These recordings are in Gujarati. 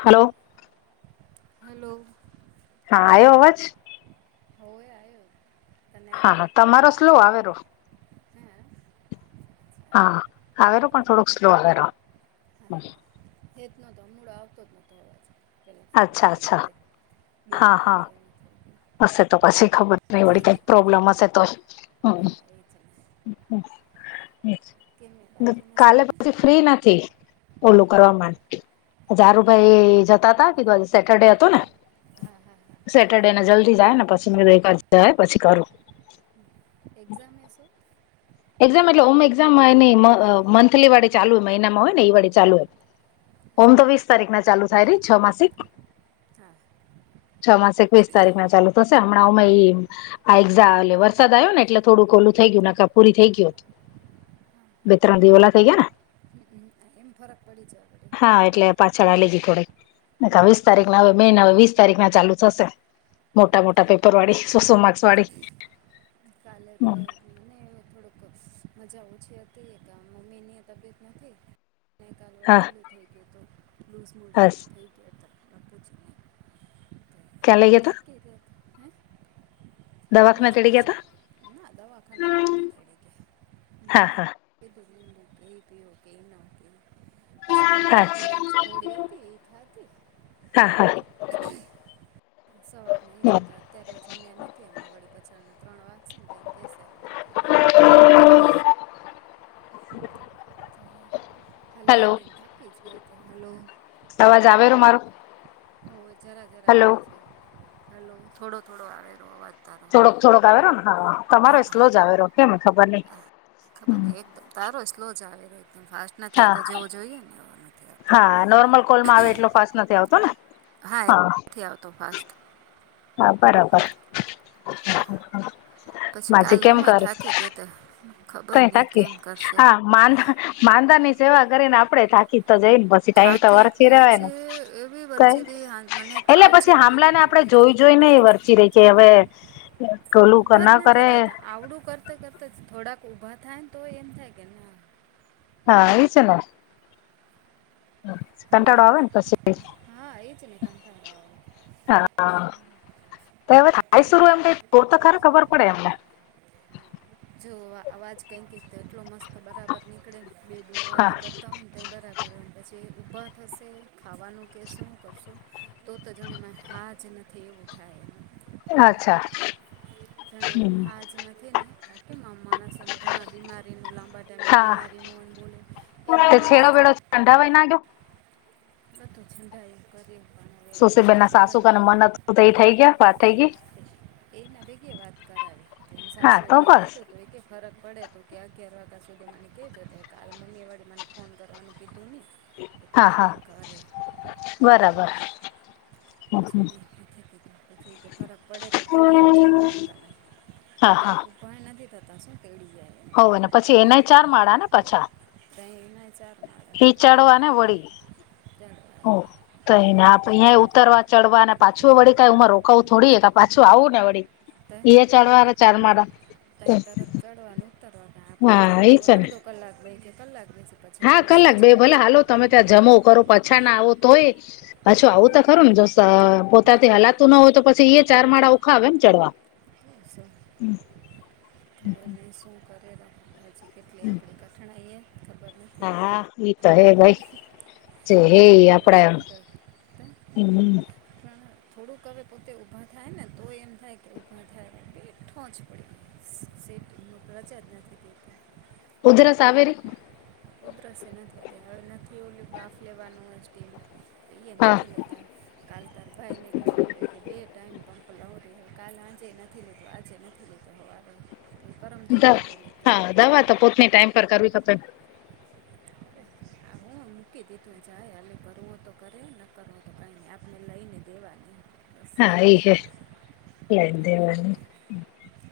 Hello hello. હા આવ્યો અવાજ? હોય આવ, તને હા આવ્યો? હા તમારો સ્લો આવેરો. હા. હા આવેર પણ થોડુંક સ્લો આવેરો હ. એકનો તો મૂડ આવતો જ નહતો. અચ્છા અચ્છા બે હા હા. વખત એમ થઈ ગયું હશે તો પછી ખબર નઈ વળી કઈક પ્રોબ્લેમ હશે તોય. હા એ જ ને. કેમ એ હાા. બાકી કાલે મજામાં પછી ફ્રી નથી. ઓલું કરવા ડજારુ હા ભાઈ જતા તા કીધું આજ સેટરડે હતોું ને. હા હા હા સેટરડેને જલ્દી જાય ને પછી મે રોકા જાય પછી કરું. એઝામ છે. એક્ઝામ એટલે ઓમ એક્ઝામ એની મંથલી વાડે ચાલુ હોય મહિનામાં હોય ને એઈ વડે ચાલુ હોય. હોમ તો વીસ તારીખ ના ચાલુ થાય ર છ માસિક. હા છ માસ એકવીસ તારીખ ના ચાલુ થશે હમણાંઓમાં એ. આ એઝા એટલે વરસાદ આવ્યો ને એટલે થોડું ઓલું થઈ ગયું નખા પૂરી થઈ ગયું. બે-ત્રણ દીવાલા થઈ ગયાને. એમ ફરક પડી જ આપ. હા એટલે પાછળ લ ગઈ થોડીક વીસ તારીખ ના હવે મે ના હવે વીસ તારીખ ના ચાલુ થશે. મોટા મોટા પેપર વાળી સોસો માર્ક્સ વાળી. કાલે તો. હમ મને એ થોડક મજા ઓછી હતી કે મમ્મી ની તબિયત નથી. કાગવડ હા એવલું થઈ ગયું તો લૂઝ મોડું બસ થઈ ગું. કેલગ. ક હ. દવાખાને લુઝ તેડી મજ ગયા તા ના દાવાખાન તડી. હા હા. ઓકે ના ઓ. પછી હા એની ઘરે જ કોડીી હતી એ ખાતી હા હા સવાર ન જ અત્યારે જમ્યા નથી આમાં વળીપછાના ત્રણ વાગ છે તં કેહેશેું હમ અલી અલીંદ કે જ અ હતી હલો અવાજ આવેલો મારો હ જરા જરા હલો આવે છે હલો થોડો થોડો આવેલો અવાજ તારો થોડોક થોડોક આવે ને હા તમારો સ્લો જ આવે રહ કેને ખબર નહી ખબર ને એકમ તારો સ્લો જ આવેલો એકદમ ફાસ્ટ હા નથીતો જેવો જોઈએ ને એવો નથીતો હા નોર્મલ કોલમાં આવે એટલો ફાસ્ટ નથી આવતો ને હા આવતો ફાસ્ટ હા બરાબર પછી માજી કાલે કેમ હુંય કર થાકી ગ ત ખબર નઈ કેમ કરશે ા માંદા ની સેવા કરી ને આપડે થાકી તો જઈ ને પછી ટાઈમ ત થાકી વરસીી રહેય આજે એવી વરચેલી મને એટલે તાવ પછી જેવું થઈ હમલા ગયું ને આપડે પગ જોયું દુખે જોઈને એ વર્ચ રહી કે હવે ઓલું ઊભા જ ના નથી કરે થતા આવડું કરતાં કરતા થોડાક ઊભા થાય ને તો એમ થાય કે ના હા એ છે ન હલો કંટાળો આવે ને પછી હા એ જ ને કંટાળો આવે હા તો હવે થાય બધું શર એમ તોર તો ખરે ખબર પડે એમને જો અવાજ કંઈક તો એટલો મસ્ત બરાબર નીકળે બે હા વાતો કરતા હોય તં બરાબર પછી ઊભા થશે ખાવાનું કે શું કરશું તો તો જાણ માં હા જ નથી એવું થાય અચ્છા. જાણે એ હમ હાજ નથી ને કે આમ માણસ આમ ઘણા બીમારીનું લાંબા તેમમની હા બીમારીનું અન બોલે એ હું બોલશ કંદડા વ એનાગ્યો વધ છંડાયું કરે સુશીબેન ના સાસુકાને મનું તો એ થઈ ગયા વાત થઈ ગઈ છે એના ભેગી વાત કરાવી તેની હા સાસુએ તો કાલ બસ કીધો હતો એ કે ફરક પડે તો કે અગિયાર વાગ્યા સુધી મને કેહેજો ત્યાર કાલ મમ્મી વળી મને ફોન કરવાનું કીધું નહી. તું હા ફોન હા કર એમ બરાબર. [unintelligible] કે ફરક પડે તો તીળી આવજે મારા તને હા હા. પણ નથી થતા શું [unintelligible] હોવને પછી એનઈ ચારમાળા ને પાછા તોં એના ચાર માળ ચડવાને વળી [inaudible] ઓ કય નય આપ અહીંયા ઉતરવા ચડવા ને પાછું વળી કવ ઉુંમાં રોકાવું થોડી પાછું આવું ને વળી અ એ ચાલવા ચાર માળા તરત ચડવાનું ઉતરવા આપડે જ હા એ તો છે ને અડધો કલાક રહી કલાક બેસી પછ તો સમજ પડે ને ત્યા જમું કરો પછા ના આવો તોય પાછું આવું તો ખરું ને જો પોતાથી હલાતું ના હોય તો પછી એ ચાર માળ ઉખાવે મ ચડવા [unintelligible] [unintelligible] તમે શું કરે તો પછી કેટલી આપણે કઠણાઈએ ખબર ન હા હા ઈ તો હે બાઈ જે હે ભોગવવા આપડા જેવું [unintelligible] પણ થોડુંક હવે પોતે ઊભા થાય ને તો એમ થાય કે ઊભા થાય તો ભી ઠોંચ પડી. [unintelligible] ઉધરસ આવે રી [unintelligible] એ હા નથી લેતા. કાલ ત ભાઈ ને કેહેવા મ બે ટાઈમ પંપ લાવતી કાલ સાંજે નથી લેધું આજે નથી લેતું. તેહવારો. દ હા દવા તો પોથની ટાઈમ પર કરવી પ. હ હું મૂકી દીધું જાય હલે કરવો તો કરે ન કરવો તો કંઈ ન આપણે લઈને દેવાની બસ હા એ હે લાય દેવાની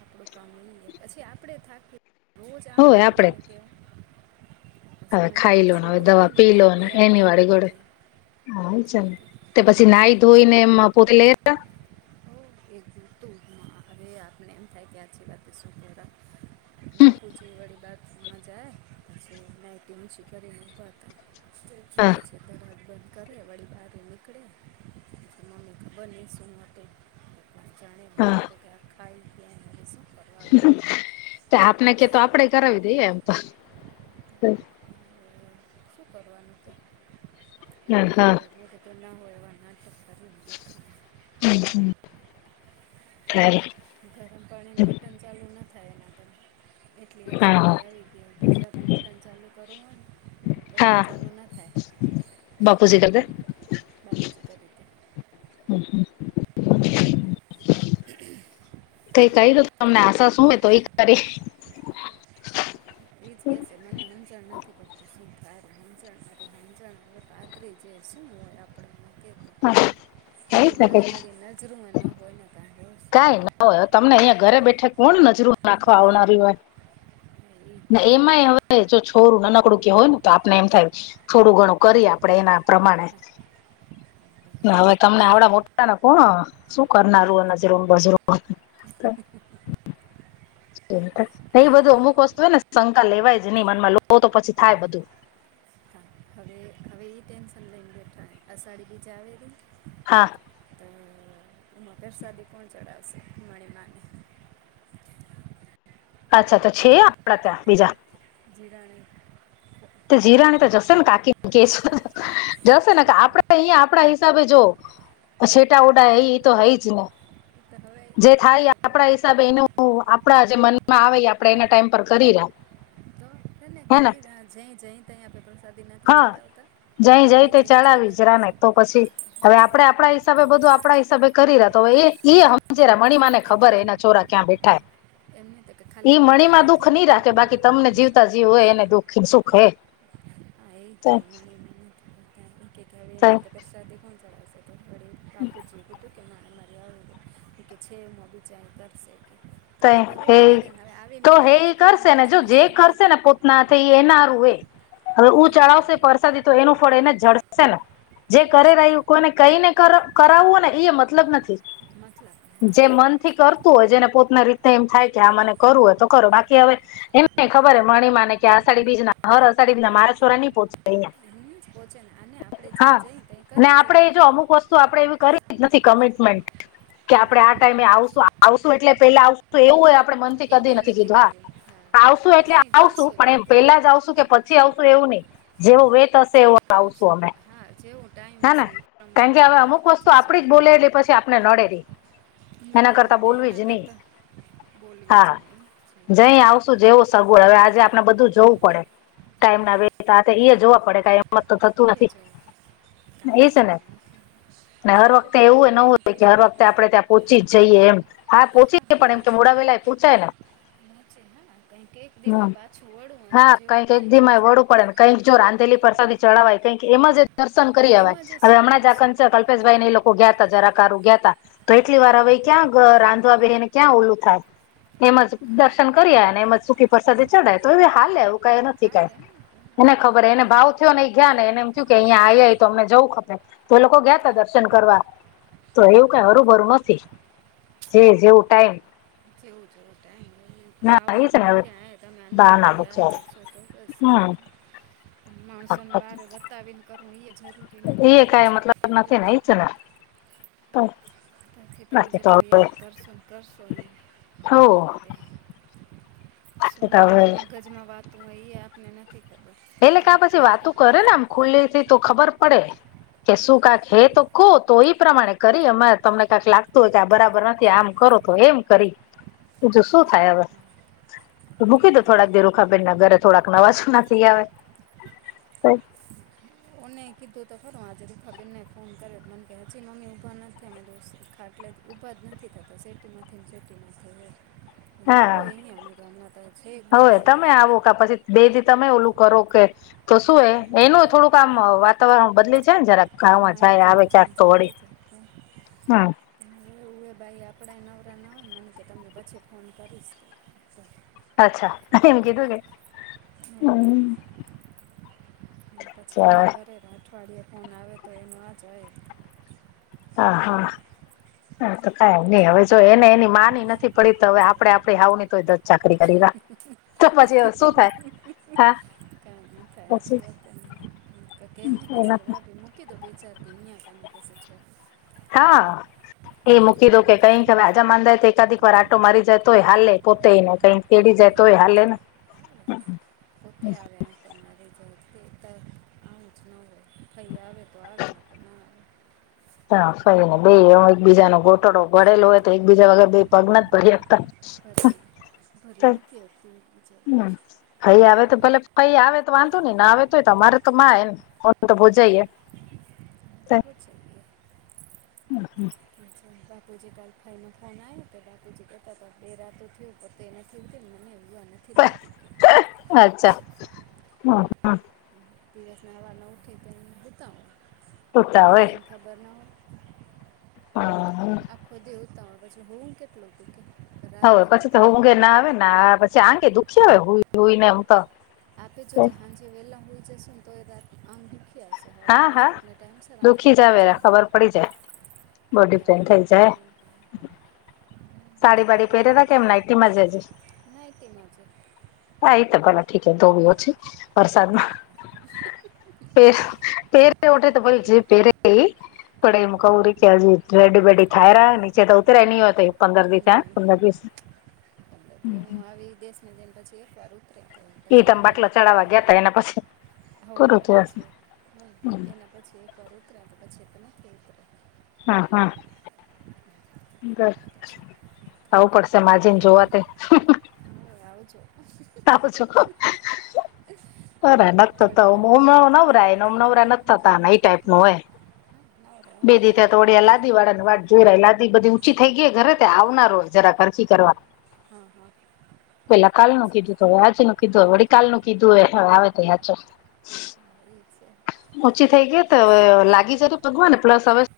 આપડું કામ નઈ પછી આપડે થાકી રોજ આઠ હોય વાગ્યા આપડે ને કેવ હવે ખાઈ લો હવે દવા ને પી એને લો આપણે યાદ એની વાળી કરાવી ગોડે દે હા ચ તે પછી નાઈ ધોઈ ને એ પોતે લે હતા. એ દતુંમાં હવે આપને એમ થાય કે આચી વાત શુંરા બાપુજી વળી બાથરૂમમાં જાય પછી નાઇટી ઊંચી કરીને ઊભા હતા. [unintelligible] કે હા રાત બંધ કર વળી બહાર નીકળે મને ખબર નહી શું હતું. પણ જાણે કે હા તો કે ખાઈ શું કરવાનું આપને કેતો આપડે કરાવી દઈએ એમ તો હું કરવાનું કે [unintelligible] હરે તોના હોય એવા નાટક કરે. હમ્મ હામ ખરે. ગરમ પાણીનું બટન ચાલુ ના થાય એના પણ. એટલે એકદિવસ હા આવી ગયું ગીઝરનું બટન ચાલુ કરવું હોયને હા બટન ચાલુના થાય. [inaudible] બાપુજી કર દે. બાપુજી કરી દે. હમ્મ હામ. [inaudible] કઈ કર્યું તમને આશા શું હોય તો ઈ કરીશ. એ જ કેસે મને સમજણ નથી પડતી શું થાય [unintelligible] અત્રે જેશું હોય આપણા કે તો હા કઈ ઘડી શકે વારે ઘડી ન શરૂમાં ન બોઈ ન [unintelligible] ના ના હોય તમને અહિયાં ઘરે બેઠે કોણ નજરો નાખવા આવનારી હોય. છે એ કે ના એને એમાંયે હવે એ જો છોરું નાનકડું કે હોય ને તો આપને એમ થાય થોડું ઘણું કરીએ આપડે એના પ્રમાણે હા હવે તમને આવડા મોટાને કોણ શું કરનારું [unintelligible] [unintelligible] હોય કઈ [unintelligible] અહીંય બધું અમુક વસ્તુ હોય ને શંકા લેવાય જ નહી મનમાં લો તો પછી થાય બધું. હા હવે હવે એ ટેન્શન લઈને બેઠાને અ સાડી બીજા એ [unintelligible] હા. તો એમાં ફરસાદી કોણ ચડાવશે મણીમાને. અચ્છા તો છે આપડા ત્યાં બીજા. જીરાણી હા. તે જીરાની તો જશે ને કાકી કે જશે ને કે આપણે અહીયા આપણા હિસાબે જો ત્યાં છેટા ઓડા હે એ તો હઈ જ ને તો હવે જે થાય યે ઈ આપણા હિસાબે એનો આપડા જે મનમાં આવે આપડે એના ટાઈમ પર કરી રહ્યા. ને કરી રહ્યા જે જે તે આપડા [unintelligible] હા જઈ જઈ તે જઈ ચલાવી જ ત્યાં રાને તો પ્રસાદી પછી. હવે આપડા આપણા હિસાબે બધું આપણા હિસાબે કરી રહ્યા તો હવે એ હજરા મણિમાને ખબર એના છોરા ક્યાં બેઠા. એમને તો કે ખાલી ઈ મણીમાં દુખ નથી ને નહી રાખે બાકી તમને જીવતા જીવ હોય એને દુઃખ સુખ હોય. હા એ કે મારી મમ્મી કહેતા હતા કે કે એને [unintelligible] સાથે કોણ ચડાવશે. તો થોડી કપુ જોએ કે કે મારે મારી આવ કે કેમ છે મો બી જાણકાર સે. તો એ તો બરોબર જ ને હવે આવી તો નવી નવી નકડી ઝીણી ઝીણી વાત ના થઈ એના રું એ હવે હું એના ચડાવશે હારું પરરસાદી તો એનું ફળ એને જડશે ને. જે તો કરે શું છે રહ્યું કોને કઈને કાર કરાવવું ને એ મતલબ નથી મતલબ જે નથી મન થી કરતું હોય જેને પોતના રીતતે એમ થાય કે આ મને કરવું હોય તો કરો બાકી હવે એમ ને ખબર મણિમાને કે આષાઢી બીજ ના હર અષાઢ બીજ ના મારા છોરા ની પો નિજ પહોચે ને અને આપડે જઈ જઈ ત્યા કરી જ [unintelligible] તો આપડે એવી કરી જ નથી કમિટમેન્ટ કે હા આપડે આ અમે ટાઈમે આમ આવશું કરશું આવશું એટલે પેલા આવશું તો એવું હોય આપડે મન થી કદી એવું એ નથી કીધું હા કર્યું હા આવશું એટલે જ્યાં આવશું જશું પણ ત્યાં એ પેલા જ આવશું કે પા પછી આવશું એવું નહી જેવો વેત હશે એવો આવશું અમે. હા જેવું ટાઈમ હેને હશે એ પ્રમાણે કારણ કે પગે હવે અમુક લાગી વસ્તુ જશું આપડી જ બોલેલી પછી આપને નડેલી. એના નડે કરતા નડે બોલવી એના જ નહી કરતાં બોલવી જ હા. નહીં જઈ આવશું જેવું સગવડ હવે આજે આપણે બધું જોવું પડે. ટાઈમ ના વેતા તા તે એઈ જોવા પડે કઈ એમત તો થતું કહીએ નથી. જો ને કાંઈ ઈ છે થતું ને હર નથી એટલે વખતે તો એવું ન કેવી ને હોય કે હર કેવી વખત ત્યાં આપડે ત્યાં પોચી જઈએ એમ હા પહોચીએ પણ એમ કે મોડાવેલા પૂછાય ને ત્યાં. કઈ કેક હમ દીમાં પાછું વળવું હોય તો હા જેવું કંઈક ટાઈમ [unintelligible] કંઈક જો રાંધેલી પ્રસાદી ચડવાય કઈક એમાં જે દર્શન કરીવાય એમાં જે હવે સુ- હમણાં હા જ આ કં સૂકી હા કલ્પેશભાઈ ને એ લોકો ગયા ત જરા કારુ ગયા ત તો એટલી વાર હા, હવે ક્યાં કા રાંધવા બેહે ને ક્યાં ઓલું થાય. એમ જ તો એમાં દર્શન કરી અને એમજ સુૂકી પ્રસાદે ચડાય તો એ વુ હાલ લે એવું કઈ નથી કઈ. હાલે ને તો હા, એને હા, ખબર એને તો- ભાવ થયો ને ગયા ને એને એમ થયું કે અહીંયા એ તો અમને જવું ખપે તો એ લોકો ગયા ત હા દર્શન કરવા તો હા એવું કઈ પછી હરુંભરું નથી. જે જેવું ટાઈમ જેવું જેવું ટાઈમે ના એ ભાવના છે ને હવે ભૂખ્યા હે આ તમે બહાના અંદરથી યાદ બચારા કરશો તો હમ [unintelligible] માણસોને બારે બતાવીને કરવું એ જરૂરી એ નથીયા કઈ છે કે મતલબ હારે [unintelligible] તથી તમે બાકી તો જેટલું હવે યાદ કરશો ને કરશો હો બાકી [unintelligible] તો હું હવે એના મગજમાં વાતું હોય એ આપને નથી ખબર. એટલે કે કાંઈ પછી તો વાતો કરે ને આમ ખુલ્લી થી તો ખબર પડે કે શું કા હે તો કહો તો એ પ્રમાણે કરી અમાં તમને કાંક લાગતું હોય કે આ બરાબર નથી આમ કરો તો એમ કરી બીજું શું થાય હવે મૂકી દો થોડાક [unintelligible] ઘરે થોડાક નવાજુના થય આવે ઓને કીધું તો ખરુ આજે રેખાબેનને ફોન કર્યો મને કે હજી મમ્મી ઊભા નથ થયા અમે દોસ ખાટલે ઊભા જ નથી થતો સેટી નથી ને સેટી નથી વે આવો હા અહીંયા ને તો હમણાં તો છે હવે બોરાડીએ તમે કે આવો તો કા પછી બે દી તમે ઓલું કરો કે તો શું હે એનું થોડુંક આમ વાતાવરણ બદલી જાય ને જરાક. ગામમાં માઇન્ડ જાય જે આવે ચેન્જ ક્યાંક તો વળી થઈ હમ હું એ ભાઈ આપણાય નવરા ના હોય મને કે તમને પછી ફોન કરીશ. તો અચ્છા એમ કીધું કે હમ [inaudible] પછી ચાલ કંઈ કરે ને અઠવાડિયે ફોન આવે તો એમ આ જ આવે હા હા હા તો કઈ નહી હવે જો એને એની માની નથી પડી તો હવે આપડે આપડી હાહું ની કદર શું થાય હા [inaudible] પછી [unintelligible] એના [unintelligible] હા. એ મૂકી દો કે કંઈક હવે આજા માંદાય તો એકાધિક વાર આટો મારી જાય તોય હાલે પોતે ને કંઈક કેરી પોતે જતો હોય આવે હાલલે ન [inaudible] પોતે આવે આ તો [unintelligible] આવું જ ન હો કઈ આવે તો આવેને તો ન આવે હા ફઈ ને બે હું એકબીજા નો ગોટડો ભડેલો હોય તો એકબીજા વગર બે પગ નથ ભરી આપતા ભરી ભરી નથી અતી હમ ફઈ આવે તો ભલે ફઈ આવે તો વાંધો નહી ને આવે તોય તમારે તોમાં એ ને [unintelligible] જઈએ તો પૂછી લ્યે [inaudible] [unintelligible] બુવા નથી જતી. અચ્છા હ હ [unintelligible] બતાઉ [unintelligible] હોય [unintelligible] હા [unintelligible] હવે પછી તો કેટલે હુંઘે ના આવે ને પછી આંગે દુખી આવે હુંઈ જોઈને એમ તો આપે જોજ હાનજે વેહેલા હોય છે શું તો એ રાત આમ આવશે હા સવારના હા પછી આપણે ટાઈમસર આંખ દુઃખી જ ખુલ્લી આવે એરા જાય ખબર પડી જાય કેમ કે બોડી પેન આપણું થઈ જાય. કામ થઈ સાડી વાડી પેરેલા કે એમ નાઈટી માંજ [unintelligible] ન તે માજું હા એ તો ભલા ઠીકે તો બી ઓછી તો વરસાદમાં [unintelligible] કે રેડડી પણ બેેડી થાાય રહ્યા નીચે તો ઉતરે ની હોયત પંદર દિવસ ના પંદર દસ પંદર દી હું આવી દેશ [unintelligible] પછી એક વર ઉતરે ઈ પછી તમે નથી બાટલા ઉતરે ચડાવવા ગયા તા એના પછી હવે પૂરું એના થયશે પછી હમ, હ એના પછી એ કર ત રહે પછી એ તો નથી ઉતર્યા હા હા બસ આવું પડશે મા જને જોવા તે હવે આવજો ત પ છો [inaudible] અરે નથી થોડીક થતામ વાર આવો તો નવરા એમ નવરા નથી થતા એ ટાઈપ ન હોય નવરા હો બી તો દી છે આવો તો તોડી લાડ લાદી વાળા ની વાત જોઈ ર લાદી બધી ઊચી થઈ ગઈે ઘરે તે આવનાર હોય જરા હરખી કરવા હા હા પેલા કાલ ઠીક નું છે કીધું હવે આજ ન કીધું હવે વડી કાલ નું કીધું હોય હવે આવે તો યાચો હા, ઈ છે ઓછી થઇ ગઈ તો હવે લાગી જતી [unintelligible] પ્લસ હવે